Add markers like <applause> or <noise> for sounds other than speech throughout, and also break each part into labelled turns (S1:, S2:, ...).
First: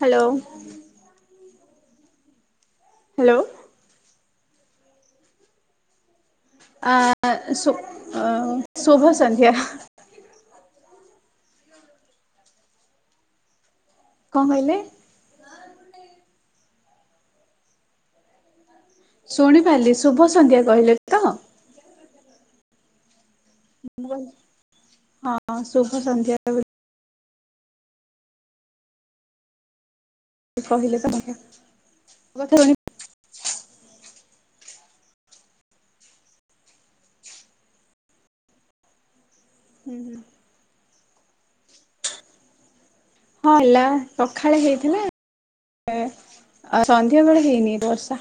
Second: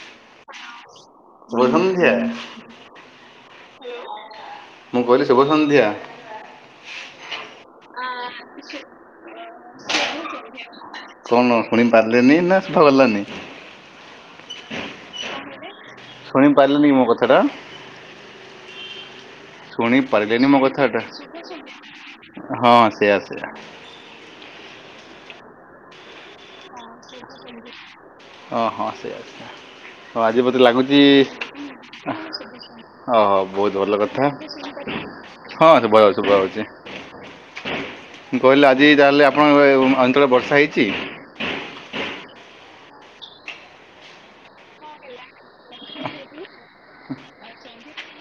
S1: Hello.
S2: ଶୁଭ ସନ୍ଧ୍ୟା।
S1: Hello.
S2: ମୁଁ କହିଲି ଶୁଭ ସନ୍ଧ୍ୟା।
S1: ଆ ସୁ ଉ ଶୁଭ ସନ୍ଧ୍ୟା।
S2: କଣ ଶୁଣି ପାରିଲିନି ନା ସୁଭା ଗଲାନି?
S1: କଣ କହିଲେ?
S2: ଶୁଣି ପାରିଲନି କି ମୋ କଥା ଟା?
S1: ଶୁଣିପାରିଲି
S2: ଶୁଣି
S1: ଶୁଭ
S2: ପାରିଲେନି ମୋ
S1: ସନ୍ଧ୍ୟା କହିଲେ
S2: କଥାଟା
S1: ତ?
S2: ହଁ ସେଇୟା ସେୟା।
S1: ମୁ ହଁ ଶୁଭ ସନ୍ଧ୍ୟା ବ
S2: ହ ହଁ ସେଇଆ ସେଇଆ। ହଁ ଆଜି ମତେ
S1: ବୋଲି କହିଲେ
S2: ଲାଗୁଛି
S1: ତ ମୋ କଥା ଶୁଣି
S2: ଓହୋ ବହୁତ ଭଲ କଥା। ହଁ ଶୁଭ ହଉ ଶୁଭ ହଉଛି କହିଲି ଆଜି ତାହେଲେ ଆ ଆପଣଙ୍କ ଅ ଅଞ୍ଚଳ ବର୍ଷା ହେଇଛି।
S1: ହଁ ହେଲା ସଖାଳେ ହେଇଥିଲା। ସନ୍ଧ୍ୟାବେଳେ ହେଇନି ବର୍ଷା।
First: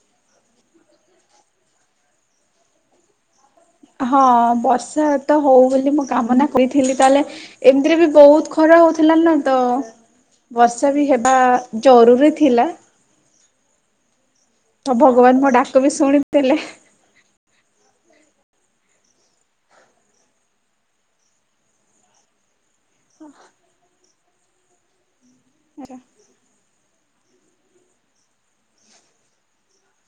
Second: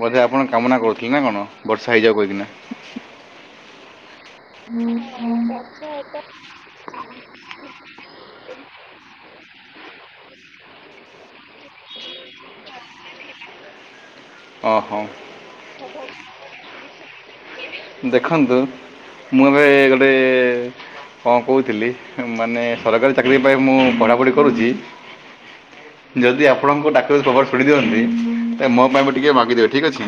S2: ବୋଧେ ଆପଣ କାମନା କରୁଥିଲେ ନା କଣ ବର୍ଷା ହେଇଯାଉ କହିକିନା।
S1: ହଁ ବର୍ଷା ତ ହଉ ବୋଲି ମୁଁ କାମନା କରିଥିଲି ତାହେଲେ ଏମିତିରେ ବି ବହୁତ ଖରା ହଉଥିଲା ନା ତ ବର୍ଷା ବି ହେବା ଜରୁରୀ ଥିଲା। ଆଉ
S2: ଓହୋ।
S1: ଭଗବାନ ମୋ ଡାକ ବି ଶୁଣି ଦେ ଥିଲେ।
S2: ଦେଖନ୍ତୁ। ମୁଁ ଏବେ ଗୋଟେ କଣ କହୁଥିଲି ମାନେ ସରକାରୀ ଚାକିରୀ ପାଇଁ ମୁଁ ପଢ଼ାପଢ଼ି କରୁଛି ଯଦି ଆପଣଙ୍କୁ ଡା ତ ଖବର ଶୁଣି ଦିଅନ୍ତିି ମୋ ପାଇଁ ବି ଟିକେ ମାଗିଦେବେ ଠିକ୍ ଅଛି।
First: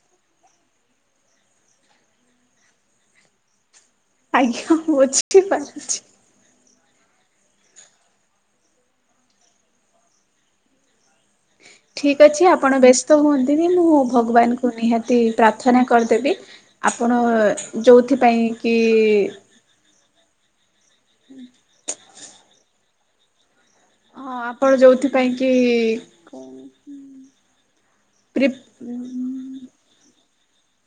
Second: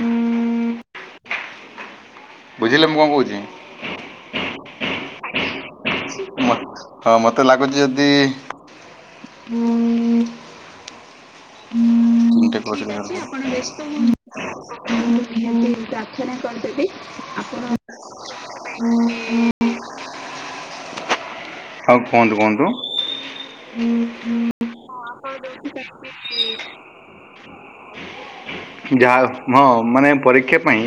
S2: ବୁଝିଲେ, ମୁଁ କଣ କହୁଛି?
S1: ଠିକ୍ ଅଛି।
S2: ହଁ ମତେ ଲାଗୁଛି ଯଦି ହୁଁ।
S1: ଠିକ୍ ଅଛି ଆପଣ ବ୍ୟସ୍ତ ହୁଅନ୍ତିନି ମୁଁ ଭଗବାନ ଙ୍କୁ ନିହାତି ପ୍ରାର୍ଥନା କରିଦେବି। ଆପଣ ଯୋଉଥି ପାଇଁ କି
S2: ଆଉ କୁହନ୍ତୁ କୁହନ୍ତୁ। ହୁଁ ହଁ
S1: ଆପଣ ଯୋଉଥିପାଇଁ
S2: ଆପଣ
S1: କି
S2: ଯୋଉଥି
S1: ପ୍ରି
S2: ପାଇଁକି ଯାହା ହଁ ମାନେ ପରୀକ୍ଷା ପାଇଁ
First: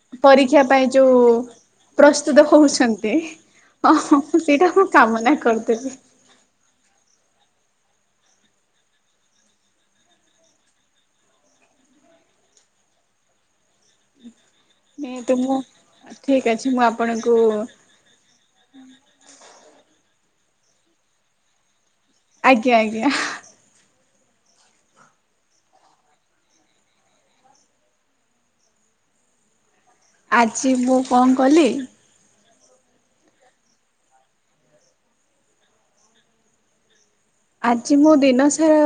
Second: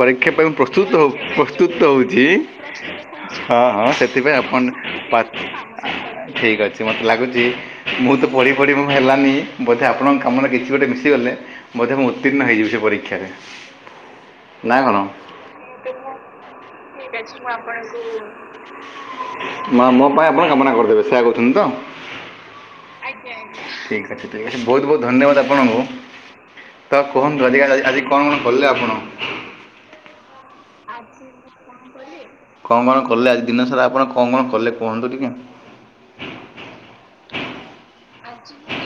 S2: ପରୀକ୍ଷା ପାଇଁ ମୁ ପ୍ରସ୍ତୁତ ହଉ ପ୍ରସ୍ତୁତ ହଉଛି
S1: ପ୍ରସ୍ତୁତ ହଉଛନ୍ତି
S2: ହଁ ହଁ ସେ
S1: ସେଇଟା
S2: ଆପଣ୍ଡ୍
S1: ମୁଁ
S2: ପା
S1: କାମନା କରିଦେବି
S2: ଠିକ୍ ଅଛି ମତେ ଲାଗୁ ଟିକ୍ ମୁଁ ତ ପଢ଼ି ପଢ଼ି ମୁଁ ହେଲାନି ବୋଧେ ଆପଣଙ୍କ କାମରେ କିଛି ଗୋଟେ ମିଶିଗଲେ ବୋଧେ ମୁଁ ଉତି ନ୍ନ ହେଇଯିବି ସେ ପରୀକ୍ଷାରେ। ନା କଣ?
S1: ନିହାତି ମୁଁ ଠିକ୍ ଅଛି ମୁଁ ଆପଣଙ୍କୁ
S2: ମା ମୋ ପାଇଁ ଆପଣ କାମନା କରିଦେବେ ସେଇଆ କହୁଛନ୍ତି ତ?
S1: ଆଜ୍ଞା ଆଜ୍ଞା।
S2: ବୋହୁତ୍ ବୋହୁତ୍ ଧନ୍ୟବାଦ ଆପଣଙ୍କୁ ତ କୁହନ୍ତୁ ଅଧିକା ଆଜି ଆଜି କଣ କଲେ ଆପଣ?
S1: ଆଜି ମୁଁ କଣ କଲି?
S2: କଣ କଣ କଲେ ଆଜି ଦିନ ସାରା ଆପଣ କଣ କଣ କଲେ କୁହନ୍ତୁ ଟିକେ?
S1: ଆଜି ମୁଁ ଦିନ ସାରା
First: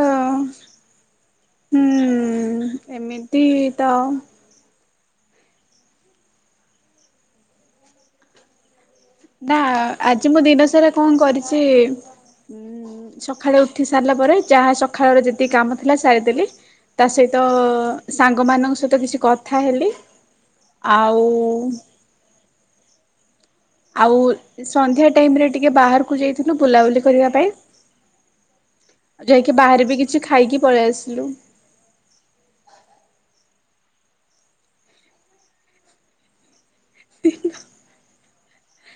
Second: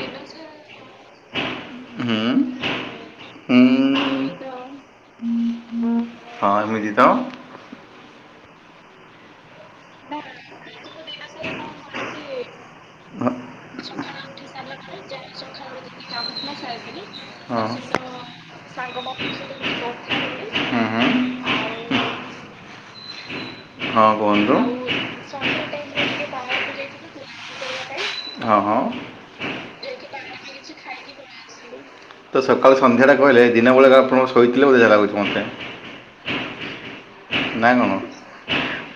S1: ହୁଁ ଏମିତି
S2: ହୁଁ
S1: ତ।
S2: ହଁ ଏମିତି ତ।
S1: ନା ଆଜି ମୁଁ ଦିନ ସାରା କଣ କରିଛି ସଖାଳେ ଉଠି ସାରିଲା ପରେ ଚାହା ସଖାଳର ଯେତିକି କାମ ଥିଲା ସାରିଦେଲି। ତା ସହିତ
S2: ହଁ
S1: ସାଙ୍ଗ ମାନଙ୍କ ସହିତ କିଛି କଥା ହେଲି।
S2: ହୁଁ
S1: ଆଉ
S2: ହୁଁ ହଁ
S1: ଆଉ
S2: କୁହନ୍ତୁ
S1: ସନ୍ଧ୍ୟା ଟାଇମ୍ ରେ ଟିକେ ବାହାରକୁ ଯାଇଥିଲୁ ବୁଲାବୁଲି କରିବା ପାଇଁ।
S2: ପାଇଁ ହଁ ହଁ
S1: ଯାଇକି ବାହାରେ ବି କିଛି ଖାଇକି ପଳେଇ ଆସିଲୁ।
S2: ତ ସକାଳୁ ସନ୍ଧ୍ୟାଟା କହିଲେ ଦିନ ବେଳେ ଆପଣଙ୍କୁ ଶୋଇଥିଲେ ବୋଧେ ଲାଗୁଛି ମତେ। ନା କଣ?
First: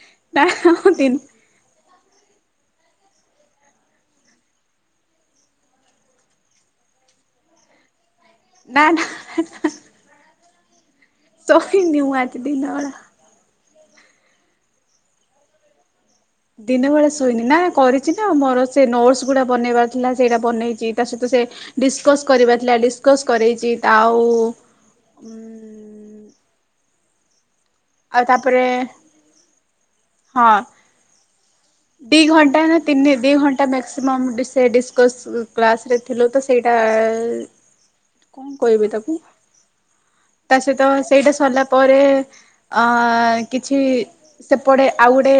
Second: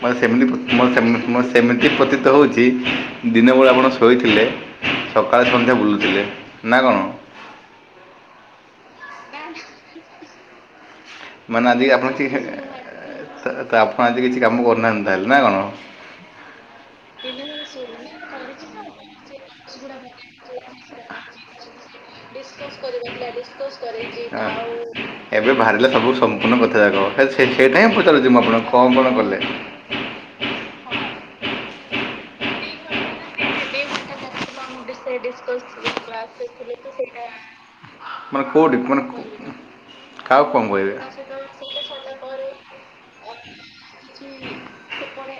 S2: ମଏ
S1: ନା
S2: ସେମିତି ପ୍ର ମଏ
S1: ଦିନ
S2: ସେମି ମତେ ସେମିତି ପ୍ରତୀତ ହୋଉଛି ଦିନବେଳେ ଆପଣ ଶୋଇଥିଲେ। ସକାଳେ ସନ୍ଧ୍ୟା ବୁଲୁଥିଲେ ନା କଣ?
S1: ନା ନା।
S2: ମାନେ ଆଜିକି
S1: ଶୋଇନି
S2: ଆପଣ
S1: ମୁଁ
S2: କି
S1: ଆଜି
S2: ଖା
S1: ଦିନ ବେଳା।
S2: <unintelligible> ତ ଆପଣ ଆଜି କିଛି କାମ କରୁନାହାନ୍ତି ତାହେଲେ ନା କଣ?
S1: ଦିନ ବେଳେ ଶୋଇନି ନା କରିଛି ନା ମର ସେ ନୋଟ୍ ସ୍ ଗୁଡ଼ା ବ ବନେଇବାର୍ ଥିଲା ସେଇଟା ବନେଇଛି ତା ସହିତ ସେ ଡିସ୍ କସ୍ କରିବାର୍ ଥିଲା ଡିସ୍ କସ୍ କରେଇଚି ଆଉ
S2: ଏବେ ବାହାରିଲା ସବୁ ସମ୍ପୁର୍ଣ୍ଣ କଥା ଯାକ। ହେ ସେଇଟା ହିଁ ପଚାରୁଛି
S1: ଆଉ
S2: ମୁଁ
S1: ତାପରେ
S2: ଆପଣଙ୍କୁ କଣ କଣ କଲେ।
S1: ହଁ ଦି ଘଣ୍ଟା ନା ତିନି ଦି ଘଣ୍ଟା ମ୍ୟାକ୍ସିମମ୍ ଡିସ୍ ସେ ଡିସ୍ କସ୍ କ୍ଲାସ୍ ରେ ଥିଲୁ ତ ସେଇଟା
S2: ମାନେ
S1: କଣ
S2: କେଉଁଠି
S1: କହିବି
S2: ମାନେ
S1: ତାକୁ?
S2: କାହାକୁ
S1: ତା
S2: କ'ଣ
S1: ସହିତ
S2: କହିବେ
S1: ସେଇଟା ସରିଲା ପରେ ଅ କିଛି ସେପଟେ ଆଉ ଗୋଟେ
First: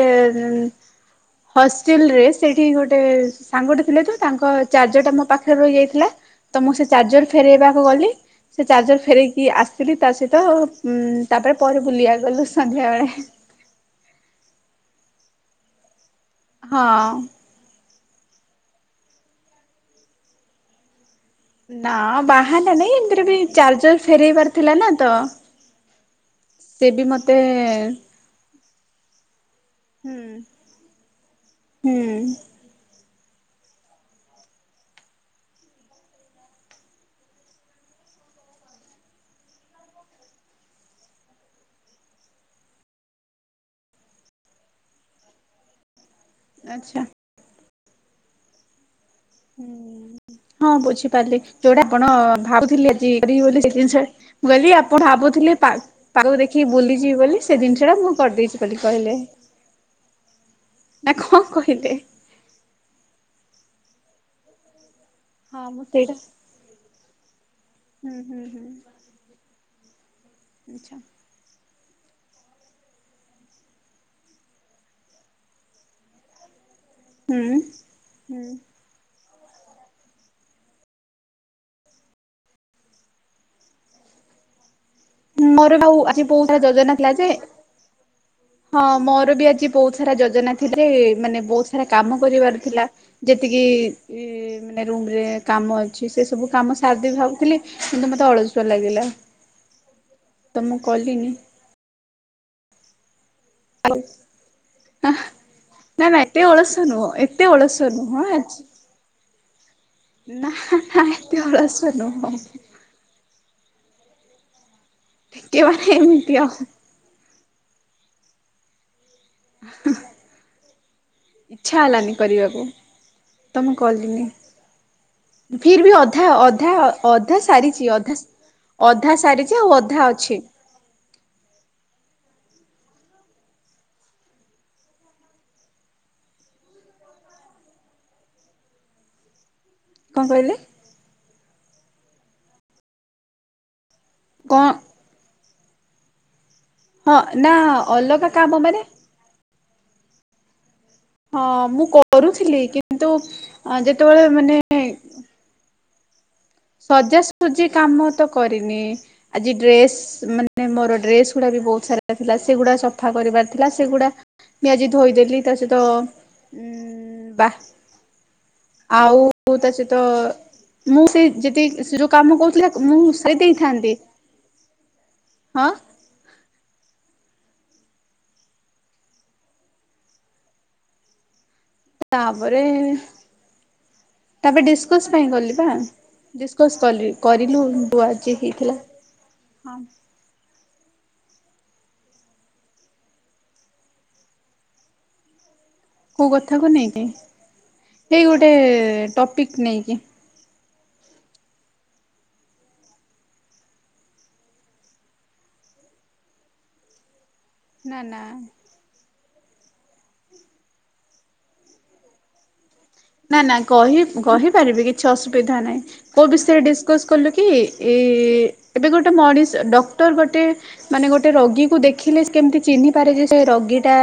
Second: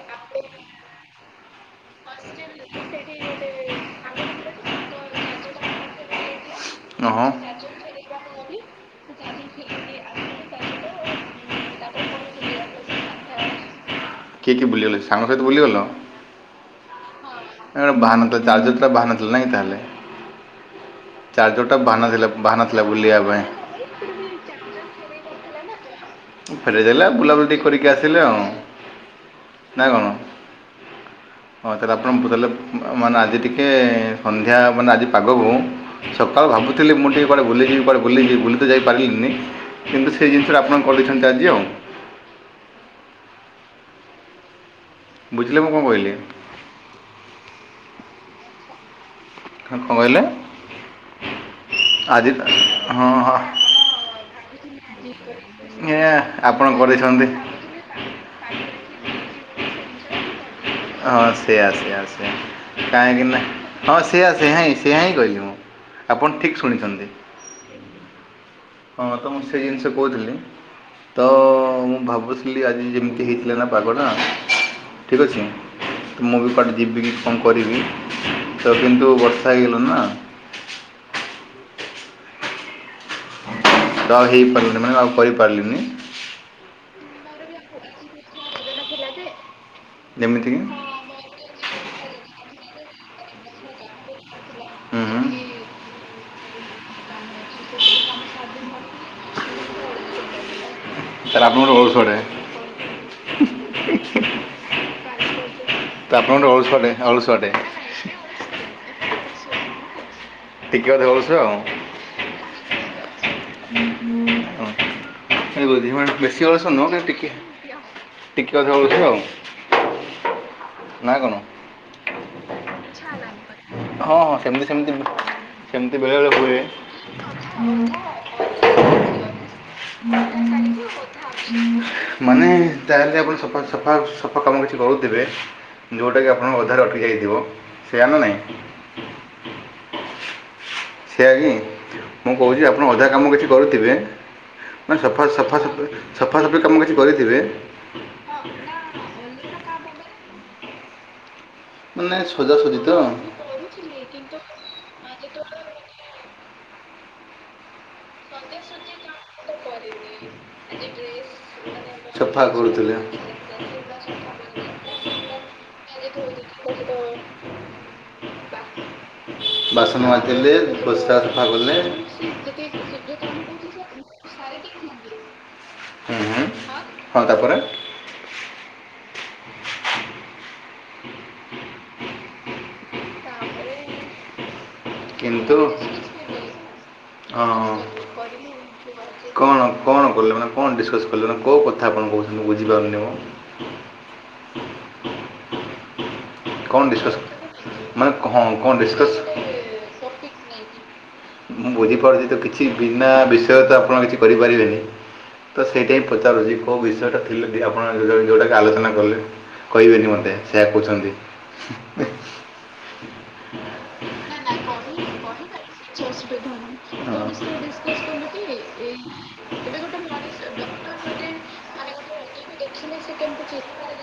S1: ହଷ୍ଟେଲ୍ ରେ ସେଇଠି ଗୋଟେ ସାଙ୍ଗଟେ ଥିଲେ ତ ତାଙ୍କ ଚାର୍ଜର୍ ଟା ମୋ ପାଖରେ ରହି ଯାଇଥିଲା ତ ମୁଁ ସେ
S2: ହଁ
S1: ଚାର୍ଜର୍ ଫେରେଇବାକୁ ଗଲି। ସେ ଚାର୍ଜର ଫେରଇକି ଆସିଲି ତା ସହିତ ଉଁମ୍ ତାପରେ ପରେ ବୁଲିଆ ଗଲୁ ସନ୍ଧ୍ୟାବେଳେ।
S2: କିଏ କିଏ ବୁଲିଗଲେ ସାଙ୍ଗ ସହିତ ବୁଲିଗଲ?
S1: ହଁ।
S2: ବାହାନା ଥିଲା ଚାର୍ଜର୍ ଟା ବାହାନା ଥିଲା ନାଁ କି ତାହେଲେ? ଚାର୍ଜରଟା
S1: ନା
S2: ବାହାନା ଥିଲା
S1: ବାହାନା
S2: ଥିଲା
S1: ନାଇଁ
S2: ବୁଲିବା
S1: ଏମିତିରେ ବି
S2: ପାଇଁ
S1: ଚାର୍ଜର ଫେରେଇବାର ଥିଲା ନା ତ। ସେ ବି
S2: ଫେରେଇଦେଲେ
S1: ମତେ
S2: ବୁଲାବୁଲି କରିକି ଆସିଲେ ଆଉ। ନା କଣ
S1: ହୁଁ
S2: ହଁ ତାହେଲେ
S1: ହୁଁ
S2: ଆପଣ ପୁରାଲେ ବା ମାନେ ଆଜି ଟିକେ ସନ୍ଧ୍ୟା ମାନେ ଆଜି ପାଗକୁ ସକାଳୁ ଭାବୁଥିଲି ମୁଁ ଟିକେ କୁଆଡ଼େ ବୁଲିଯିବି କୁଆଡ଼େ ବୁଲିଯିବି ବୁଲିତ ଯାଇପରିଲିନି କିନ୍ତୁ ସେ ଜିନିଷ ଟା ଆପଣ ପଡ଼ିଛନ୍ତି ଆଜି ଆଉ। ବୁଝିଲେ ମୁଁ କଣ କହିଲି?
S1: ଆଚ୍ଛା।
S2: କଁ କହିଲେ?
S1: ହଁ ବୁଝିପାରିଲି ଯୋଉଟା ଆପଣ
S2: ଆଜି
S1: ଭାବୁଥିଲି
S2: ହଁ
S1: ଆଜି
S2: ହଁ
S1: କରିବି ବୋଲି ସେ ଜିନିଷ‌। ବୋଲି ଆପଣ ଭାବୁଥିଲେ ପା
S2: ଏ
S1: ପାଗକୁ
S2: ଆପଣ
S1: ଦେଖିକି ବୁଲିଯିବି
S2: କରିଛନ୍ତି
S1: ବୋଲି ସେ ଜିନିଷ ଟା ମୁଁ କରିଦେଇଛି। ବୋଲି କହିଲେ। ନା
S2: ହଁ
S1: କଣ
S2: ସେୟା
S1: କହିଲେ?
S2: ସେୟା ସେଆ କାହିଁକି ନା ହଁ ସେଆ ସେଆ ହିଁ। ସେୟା ହିଁ କହିଲି ମୁଁ
S1: ହଁ ସେଇଟା
S2: ଆପଣ ଠିକ ଶୁଣିଛନ୍ତି।
S1: ହୁଁ ହୁଁ ହୁଁ
S2: ହଁ ତ ମୁଁ ସେ ଜିନିଷ କହୁଥିଲି।
S1: ଆଚ୍ଛା।
S2: ତ ମୁଁ ଭାବୁଥିଲି ଆଜି ଯେମିତି ହେଇଥିଲା ନା ପାଗଟା ଠିକ୍ ଅଛି ତ ମୁଁ ବି କୁଆଡେ ଯିବ କି କଣ
S1: ହୁଁ।
S2: କରିବି
S1: ହୁଁ
S2: ତ କିନ୍ତୁ ବର୍ଷା ହେଇଗଲା ନା। ତ ଅଉ ହେଇ ପାରି‌ଲାନି ମାନେ ଆଉ।
S1: ମୋର
S2: କରିପାରିଲିନି
S1: ବହୁ ଆଜି ବହୁତ ସାରା ଯୋଜନା ଥିଲା ଯେ ହଁ ମୋର ବି ଆଜି। ବହୁତ ସାରା ଯୋଜନା
S2: ଯେମିତିକି
S1: ଥିଲା କି ଯେ ମାନେ ବହୁତ ସାରା କାମ କରିବାର ଥିଲା ଯେତିକି ଇ ମାନେ
S2: ହୁଁ
S1: ରୁମ
S2: ହୁଁ
S1: ରେ କାମ ଅଛି। ସେ ସବୁ କାମ ସାରଦେବି ଭାବୁଥିଲି କିନ୍ତୁ ମତେ ଅଳସୁଆ ଲାଗିଲା ତ ମୁ।
S2: ତାଏଲେ ଆପଣ ଗୋଟେ ଅଳସୁଆ ଟେ।
S1: ନା
S2: ତ
S1: ନା ଏତେ
S2: ଆପଣଙ୍କର
S1: ଅଳସ
S2: ଅଳସୁଆଟେ
S1: ନୁହଁ ଏତେ
S2: ଅଳସୁଆଟେ
S1: ଅଳସ ନୁହଁ ଆଜି ନା
S2: ଟିକେ
S1: ନା
S2: ଅଧେ
S1: ଏତେ
S2: ଆଉ
S1: ଅଳସୁଆ ନୁହଁ। ଟିକେ ମାନେ
S2: ହଁ
S1: ଏମିତି
S2: ବେଶୀ
S1: ଆଉ
S2: ଅଳଷ ନୁହଁ କିନ୍ତୁ ଟିକେ। ଟିକେ ଅଧେ ଅଳସୁଆ ଆଉ। ନା କ'ଣ
S1: ଇଚ୍ଛା ହେଲାନି କରିବାକୁ ତ ମୁଁ
S2: ହଁ
S1: କଲିିନି।
S2: ହଁ ସେମିତି ସେମିତି
S1: ଫିର ବି
S2: ସେମିତି
S1: ଅଧା
S2: ବେଳେବେଳେ ହୁଏ
S1: ଅଧା ଅଧା ସାରିଛି ଅଧା ଅଧା ସାରିଛି ଆଉ ଅ
S2: <unintelligible> ମାନେ ତାହେଲେ ଆପଣ ସଫା ସଫା ସଫା କାମ କିଛି କରୁଥିବେ। ଯୋଉଟା କି ଆପଣଙ୍କ ଅଧାରେ ଅଟକି ଯାଇଥିବ ସେୟା ନା ନାଇଁ?
S1: କଣ କହିଲେ?
S2: ସେଆ ହିଁ ମୁଁ କହୁଛି ଆପଣ ଅଧା କାମ କିଛି କରୁଥିବେ
S1: କଣ
S2: ମାନେ ସଫା ସଫା ସଫା‌। ସତ।
S1: ହଁ ନା ଅଲଗା କାମ ମାନେ। ହଁ ମୁଁ
S2: ମାନେ
S1: କରୁଥିଲି
S2: ସଜାସଜି ତ
S1: କିନ୍ତୁ‌ ଅଁ ଯେତେବେଳେ ମାନେ। ସଜାସଜି କାମ। ତ କରିନି ଆଜି ଡ୍ରେସ ମାନେ ମୋର ଡ୍ରେସ ଗୁଡା ବି ବହୁତ ସାରା ଥିଲା
S2: ସଫା
S1: ସେଗୁଡା
S2: କରୁଥିଲେ।
S1: ସଫା କ ରିବାର ଥିଲା ସେଗୁଡା ମୁଇ ଆଜି ଧୋଇଦଲି ତା ସହିତ। ତ ବା ଆଉ। ବହୁତ ଅଛି ତ
S2: ବାସନ ମାଜିଲେ
S1: ମୁଁ
S2: ପୋଷା
S1: ସେ
S2: ସଫା କଲେ
S1: ଯେତିକି ସେ ଯୋଉ କାମ କରୁଥିଲି ଆକ ମୁଁ ସେ ରି ଦେଇଥାନ୍ତି। ହଁ।
S2: ହୁଁ ହୁଁ ହଁ ତାପରେ।
S1: ତାପରେ ତାପରେ ଡିସକସ୍ ପାଇଁ
S2: କିନ୍ତୁ
S1: ଗଲିବା। ଡିସକସ୍ କଲି କରିଲୁୁ
S2: ହଁ
S1: ଯୋଉ ଆଜି ହେଇଥିଲା।
S2: କଣ କଣ କଲେ ମାନେ କଣ ଡିସକସ୍ କଲେ ମାନେ କୋଉ କଥା ଆପଣ କହୁଛନ୍ତି ମୁଁ ବୁଝିପାରୁନି ମ।
S1: କୋଉ କଥାକୁ
S2: କଣ
S1: ନେଇକି
S2: ଡିସକସ୍ ମାନେ
S1: ଏଇ
S2: ହଁ
S1: ଗୋଟେ
S2: କଣ ଡିସକସ୍
S1: ଟପିକ ନେଇକି।
S2: ମୁଁ ବୁଝିପାରୁଛି ତ କିଛି ବିନା ବିଷୟରେ ତ ଆପଣ କିଛି କରିପାରି ବେନି। ତ ସେଇଟା ହିଁ ପଚାରୁଛି କୋଉ ବିଷୟ ଟା ଥିଲା ଆପଣ
S1: ନା
S2: ଯ
S1: ନା
S2: ଯୋଉଟାକ ଆଲୋଚନା କଲେ? କହିବେନି ମତେ ସେଆ କହୁଛନ୍ତି।
S1: ନା ନା କହି କହିପାରିବି କିଛି ଅସୁବିଧା ନାହିଁ କୋଉ ବିଷୟରେ ଡିସକସ କଲୁ କି ଏ ଏବେ ଗୋଟେ ମଣିଷ ଡକ୍ଟର ଗୋଟେ ମାନେ ଗୋଟେ ରୋଗୀକୁ ଦେଖିଲେ କେମିତି ଚିହ୍ନି ପା ପାରେ ଯେ ସେ ରୋଗୀ ଟା।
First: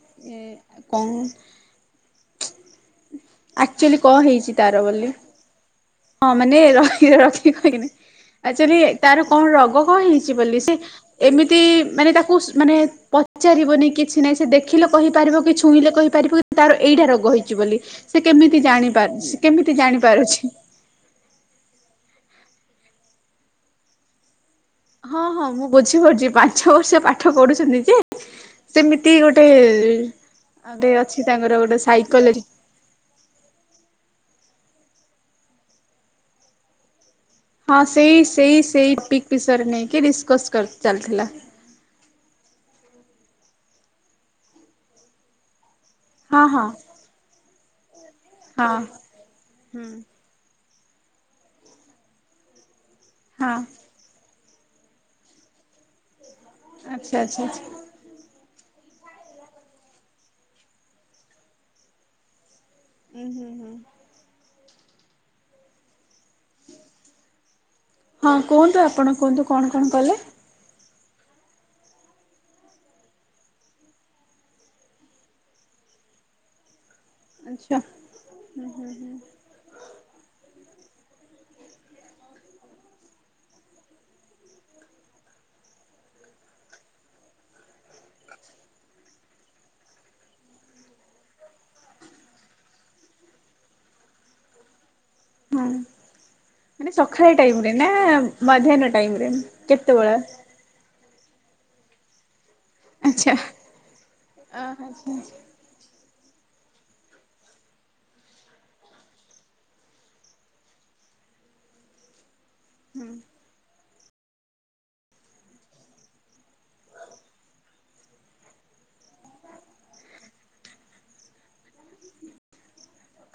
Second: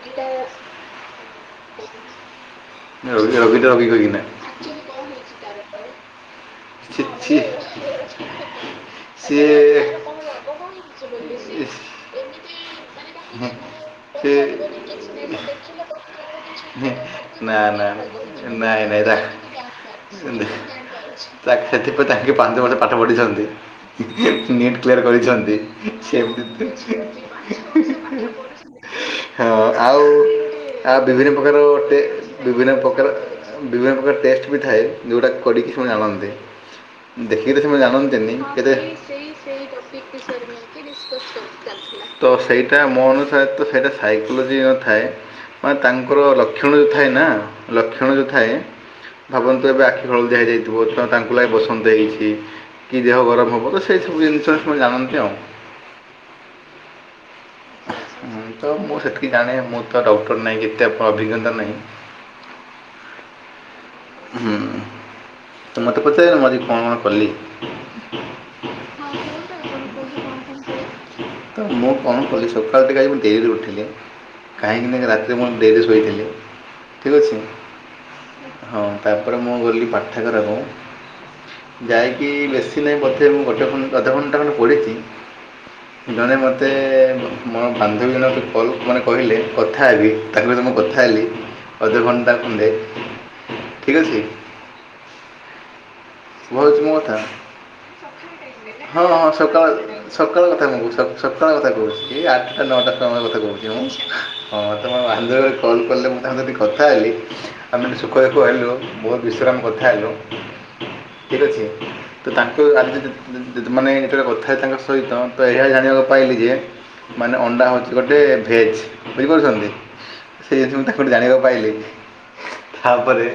S2: <unintelligible>
S1: କାଇଁ?
S2: <inaudible> ରୋଗୀ
S1: ଆକ୍ଚୁଆଲି କଣ
S2: କହିକିନା
S1: ହେଇଛି ତାର ବୋଲି? ହଁ ମାନେ
S2: ଛି
S1: ରଖି
S2: ଛି
S1: ରଖି କହିହକ ଆଚୁଆଲି ତାର କଣ ରୋଗ କଣ ହେଇଛି ବୋଲି? ଏମିତି ମାନେ ତାକୁ ମାନେ ପଚାରିବନି କିଛି ନାହିଁ। ସେ ଦେଖିଲ କହିପାରିବ କି ଛୁ ଛୁଇଁଲେ କହିପାରିବୁ କି ତାର ଏଇଟା ରୋଗ ହେଇଛି ବୋଲି।
S2: ନା, ନା,
S1: ସେ କେମିତି
S2: ନାଇଁ ନାଇଁ
S1: ଜାଣିପାରୁଛି କେମିତି ଜାଣିପାରୁଛି।
S2: ତାତିପ ତା <unintelligible> ପାନ୍ତି ମୋତେ ପାଠ ପଢିଛନ୍ତି।
S1: ହଁ ହଁ ମୁଁ ବୁଝିପାରୁଛି ପାଞ୍ଚ ବର୍ଷ ପାଠ ପଢୁଛନ୍ତି ଯେ ସେମତି
S2: ହଁ
S1: ଗୋଟେ
S2: ଆଉ ଆଉ
S1: ଅଛି
S2: ବିଭିନ୍ନ
S1: ତାଙ୍କର
S2: ପ୍ରକାର
S1: ଗୋଟେ ସାଇକୋଲୋଜି
S2: ବିଭିନ୍ନ ପ୍ରକାର ବିଭିନ୍ନ ପ୍ରକାର ଟେଷ୍ଟ ବି ଥାଏ ଯେଉଁଟା କରିକି ସେମାନେ ଆଣନ୍ତି। ଦେଖିକି ତ ସେ
S1: ହଁ ସେଇ
S2: ଜାଣନ୍ତିନି
S1: ସେଇ
S2: ତେବେ?
S1: ସେଇ ପିକ୍ ବିଷୟରେ ନେଇକି ଡିସକସ୍ ଚାଲିଥିଲା
S2: ତ ସେଇଟା ମୋ ଅନୁସାରେ ତ ସେଇଟା ସାଇକୋଲୋଜି ନ ଥାଏ। ମ ତାଙ୍କର
S1: ହଁ ହଁ
S2: ଲକ୍ଷଣ ଯେଉଁ ଥାଏ ନା ଲକ୍ଷଣ ଯେଉଁ ଥାଏ।
S1: ହଁ
S2: ଭାବନ୍ତୁ ଏବେ
S1: ହୁଁ।
S2: ଆଖି ହଳଦିଆ ହେଇଯାଇଛି। ତ ତାଙ୍କୁ ଲାଗି ବସନ୍ତ ହେଇଛି କି ଦେହ ଗରମ
S1: ହଁ
S2: ହେବ। ତ ସେ ସବୁ ଜି ଜାଣନ୍ତି ଆଉ।
S1: ଆଚ୍ଛା ଆଚ୍ଛା।
S2: ହଁ ତ ମୁଁ ସେତିକି ଜାଣେ ମୁଁ ତ ଡକ୍ଟର ନାହିଁ କେତେ ଅଭିଜ୍ଞତା ନାହିଁ।
S1: ଉଁ ହୁଁ ହୁଁ।
S2: ହୁଁ ତ ମୋତେ ପଚାର ମୁଁ ଆଜି କଣ କଣ କଲି?
S1: ହଁ କୁହନ୍ତୁ ଆପଣ କୁହନ୍ତୁ କଣ କଣ କଲେ?
S2: ତ ମୁଁ କଣ କଲି ସକାଳ ଟିକେ ଆଜି ମୁଁ ଡେରିରେ ଉଠିଲି। କାହିଁକି ନା ରାତିରେ ମୁଁ ଡେରି ଶୋଇଥିଲି। ଠିକ୍ ଅଛି
S1: ଆଚ୍ଛା।
S2: ହଁ ତାପରେ ମୁଁ ଗଲି ପାଠାଗାରା କୁ। ଯାଇକି ବେଶୀ ନାହିଁ ବୋଧେ ମୁଁ ଗୋଟେ ଅଧ ଘଣ୍ଟା ପଢିଛି। ଜଣେ ମତେ ମୋର ବାନ୍ଧବୀ ଜଣେ କହିଲେ ମାନେ କଥା ହେବି ତାଙ୍କ ସହ। ମୁଁ କଥା ହେଲି ଅଧ ଘଣ୍ଟେ ଖଣ୍ଡେ। ଠିକ୍ ଅଛି।
S1: ହଁ।
S2: ଶୁଭାଯାଉଛି
S1: ମାନେ
S2: ମୋ କଥା
S1: ସଖାଳେ ଟାଇମ୍ ରେ ନା ମଧ୍ୟାନ
S2: ହଁ
S1: ଟାଇମ୍
S2: ହଁ
S1: ରେ
S2: ସକାଳ
S1: କେତେବେଳେ।
S2: ସକାଳ କଥା ମୁଁ କହୁ- ସ- ସକାଳ କଥା କହୁଛି। ଆ ଆଟା ନଅଟା ସମୟ
S1: ଆଚ୍ଛା
S2: କଥା କହୁଛି। ମୁଁ ହଁ ତମ
S1: ଆଚ୍ଛା
S2: ବନ୍ଧୁ ମତେ କଲ୍ କଲେ ମୁଁ ତାଙ୍କ ଯଦି କଥା ହେଲି ଆମେ ସୁଖ ଦୁଃଖ ହେଲୁ। ବହୁତ ବିଷୟ ରେ କଥା ହେଲୁ। ଠିକ ଅଛି ତ ତାଙ୍କ ଆଜି ଜି-ଜି-ଯଦି ମାନେ ଯେତେବେଳେ କଥା ହେଲି ତାଙ୍କ ସହିତ ତ ଏହା ଜାଣିବାକୁ ପାଇଲି ଯେ ମାନେ ଅଣ୍ଡା ହଉଛି ଗୋଟେ ଭେଜ୍ ବୁଝିପାରୁଛନ୍ତି? ସେ ମୁଁ ତା କୋଠି ଜାଣିବାକୁ ପାଇଲିି। ତାପରେ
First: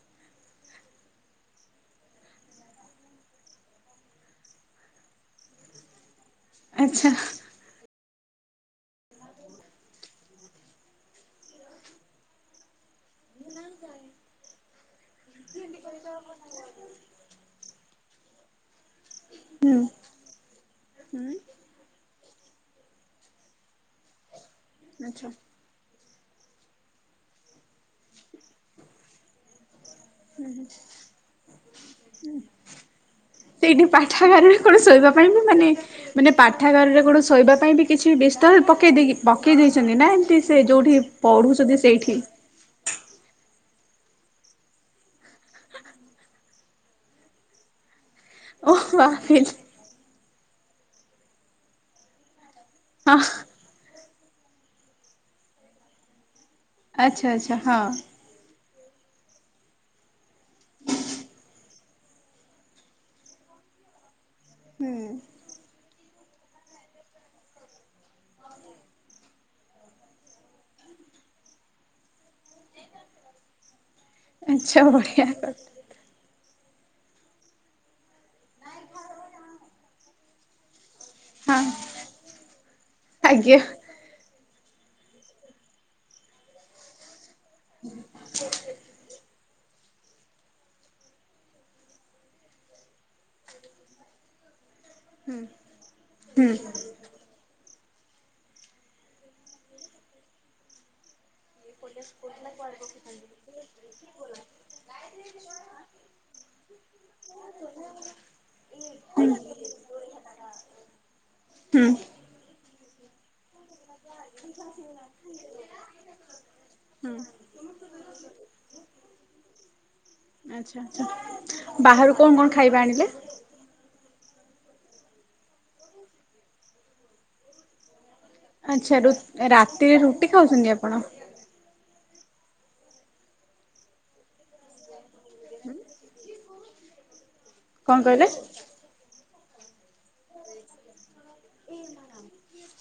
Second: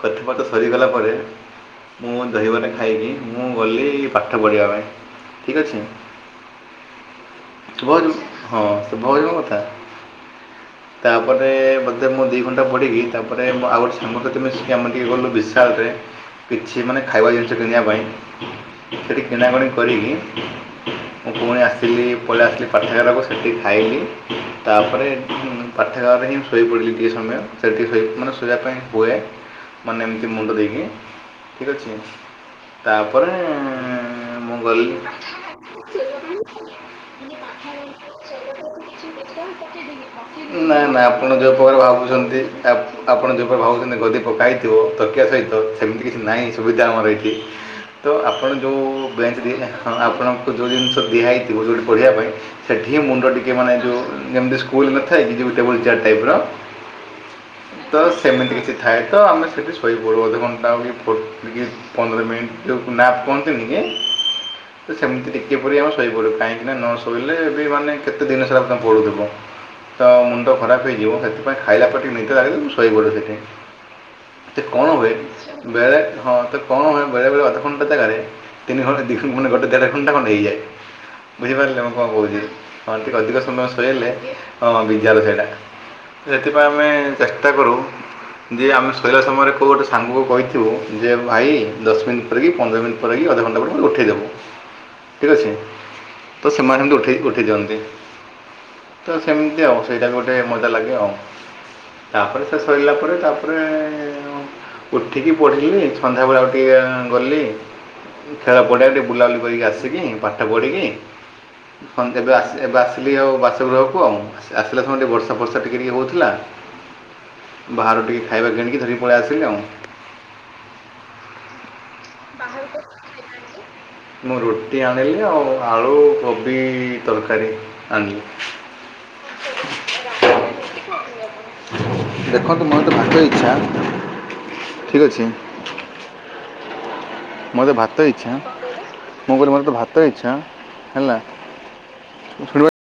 S2: କଥାପଥା ସରିଗଲା ପରେ ମୁଁ ଦହିବରା ଖାଇକି ମୁଁ ଗଲି ପାଠ ପଢିବା ପାଇଁ ଠିକ୍ ଅଛି।
S1: ଆଚ୍ଛା।
S2: ଶୁଭ ହେଉଛି ହଁ ଶୁଭା ଯାଉଛି ମୋ କଥା। ତାପରେ ବୋଧେ ମୁଁ ଦି ଘଣ୍ଟା ପଢିକି ତାପରେ ଆଉ ଗୋଟେ ସାଙ୍ଗଟେ ତ ତୁମେ ଆମେ ଟିକେ କଲୁ ବିଶ୍ରାମରେ ସେ ମାନେ ଖାଇବା ଜିନିଷ କିଣିବା ପାଇଁ। ସେଠି କିଣାକଣି
S1: ହୁଁ।
S2: କରିକି
S1: ହୁଁ
S2: ମୁଁ ପୁଣି ଆସିଲି ପଳେଇ ଆସିଲି। ପାଠାଗାରକୁ ସେଠି ଖାଇଲି ତାପରେ
S1: ଆଚ୍ଛା।
S2: ପାଠାଗାର ହିଁ ଶୋଇପଡିଲି ଟିକିଏ ସମୟ। ସେଇଠି ଶୋଇ ମାନେ ଶୋଇବା ପାଇଁ ହୁଏ। ମାନେ ଏମିତି ମୁଣ୍ଡ ଦେଇକି ଠିକ୍ ଅଛି। ତା'ପରେ
S1: ସେଇଠି ପାଠାଗାରରେ
S2: ମୁଁ
S1: କଣ
S2: ଗଲି
S1: ଶୋଇବା ପାଇଁ ବି ମାନେ ମାନେ ପାଠାଗାରରେ କଣ ଶୋଇବା ପାଇଁ ବି କିଛି ବିସ୍ତର ପକେଇ ଦେଇକି ପକେଇ ଦେଇଚନ୍ତି ନା ଏମିତି ସେ ଯୋଉଠି ପଢୁଚନ୍ତି ସେଇଠି।
S2: ଆପ ଆପଣ ଯୋଉପା ଭାବୁଚନ୍ତି ଗଦି ପକାଇଥିବ ତକିଆ ସହିତ ସେମିତି କିଛି ନାହିଁ ସୁବିଧା ଆମର ଏଇଠି ତ ଆପଣ ଯଉ
S1: ଓହ ହଁ
S2: ବେଞ୍ଚ୍ ଦେଇ ନା ଆପଣଙ୍କୁ ଯୋଉ ଜିନିଷ ଦିଆହେଇଥିବ ଯୋଉଠି ପଢ଼ିବା ପାଇଁ ସେଠି ମୁଣ୍ଡ ଟିକିଏ ମାନେ ଯୋଉ ଯେମିତି ସ୍କୁଲ ନଥାଏକି ଯେମିତି ଟେବୁଲ ଚେୟାର ଟାଇପ୍ ର
S1: ଆଚ୍ଛା ଆଚ୍ଛା ହଁ।
S2: ତ ସେମିତି କିଛି। ଥାଏ ତ ଆମେ ସେଠି ଶୋଇପଡ଼ୁ ଅଧ ଘଣ୍ଟା ଭଳି ପୁଟ୍ ଆଜ୍ଞା ପନ୍ଦର ମିନିଟ୍ ଯଉ ନାପ୍ କୁହନ୍ତିନି କି ତ
S1: ହୁଁ।
S2: ସେମିତି ଟିକିଏ ପରି ଆମେ ଶୋଇପଡ଼ିବ କାହିଁକି ନା ନ ଶୋଇଲେ ବି ମାନେ କେତେ ଦିନ ସାରା ପଡ଼ୁଥିବୁ। ତ ମୁଣ୍ଡ ଖରାପ ହେଇଯିବ ସେଥିପାଇଁ ଖାଇଲା ପରେ ଟିକେ ନିଦ ଲାଗିଲ ଶୋଇପଡେ ସେଥିପାଇଁ। ତି
S1: ଆଚ୍ଛା
S2: କଣ ହୁଏ।
S1: ବଢ଼ିଆ କଥା
S2: ବେଳେ ହଁ ତ କଣ ହୁଏ ବେଳେ ବେଳେ ଅଧ ଘଣ୍ଟା ଜାଗା ରେ ତିନି ଘଣ୍ଟା ଦି ଘ ମାନେ ଗୋଟେ ଦେଢ ଘଣ୍ଟା ଖଣ୍ଡେ ହେଇଯାଏ।
S1: ହଁ।
S2: ବୁଝିପାରିଲେ ମୁଁ କଣ କହୁଚି ହଁ ଟିକେ ଅଧିକ
S1: ଆଜ୍ଞା
S2: ସମୟ ଶୋଇଲେ ହଁ ବିଜାର ସେଇଟା। ସେଥିପାଇଁ ଆମେ ଚେଷ୍ଟା କରୁ ଯେ ଆମେ ଶୋଇଲା ସମୟରେ କୋଉ ଗୋଟେ ସାଙ୍ଗକୁ କହି ଥିବୁ ଯେ ଭାଇ ଦଶ ମିନିଟ୍ ପରେ କି ପନ୍ଦର ମିନିଟ୍ ପରେ କି ଅଧଘଣ୍ଟା ପରେ ଉଠେଇଦବୁ। ଠିକ୍ ଅଛି ତ
S1: ହୁଁ
S2: ସେମାନେ ଏମିତି ଉଠେଇ ଉଠେଇକି ଉଠେଇ ଦିଅନ୍ତି। ତ ସେମିତି ଆଉ ସେଇଟା ବି ଗୋଟେ ମଜା ଲାଗେ ଆଉ। ତାପରେ ସେ ସରିଲା ପରେ ତାପରେ ଉ ଉଠିକି ପଢ଼ିଲି ସନ୍ଧ୍ୟାବେଳେ ଆଉ ଟିକିଏ ଗଲି। ଖେଳ ପଡ଼ିଆରେ ଟିକେ ବୁଲାବୁଲି କରିକି ଆସିକି ପାଠ ପଢ଼ିକି
S1: ହୁଁ
S2: ହଁ ଏବେ ଏବେ ଆସିଲି ଆଉ ବାସଗୃହକୁ ଆଉ, ଆସିଲା ସମୟରେ ଟିକେ ବର୍ଷା ଫର୍ଷା ଟିକେ ଟିକେ ହଉଥିଲା।
S1: ହୁଁ
S2: ବାହାରୁ ଟିକେ ଖାଇବା କିଣିକି ଧରିକି ପଳେଇ ଆସିଲି ଆଉ।
S1: ଆଚ୍ଛା ଆଚ୍ଛା ବାହାରୁ କଣ କଣ ଖାଇବା ଆଣିଲେ?
S2: ମୁଁ ରୁଟି ଆଣିଲି ଆଉ ଆଳୁ କୋବି ତରକାରୀ ଆଣିଲି।
S1: ଆଚ୍ଛା ରୁ ରାତିରେ ରୁଟି ଖାଉଚନ୍ତି ଆପଣ।
S2: ଦେଖନ୍ତୁ ମୋର ତ ଭାତ ଇଚ୍ଛା ଠିକ୍ ଅଛି। ମୋତେ
S1: କଣ
S2: ଭାତ
S1: କହିଲେ?
S2: ଇଚ୍ଛା। ମୁଁ କହିଲି ମୋର ତ ଭାତ ଇଚ୍ଛା ହେଲା ଶୁଣିବ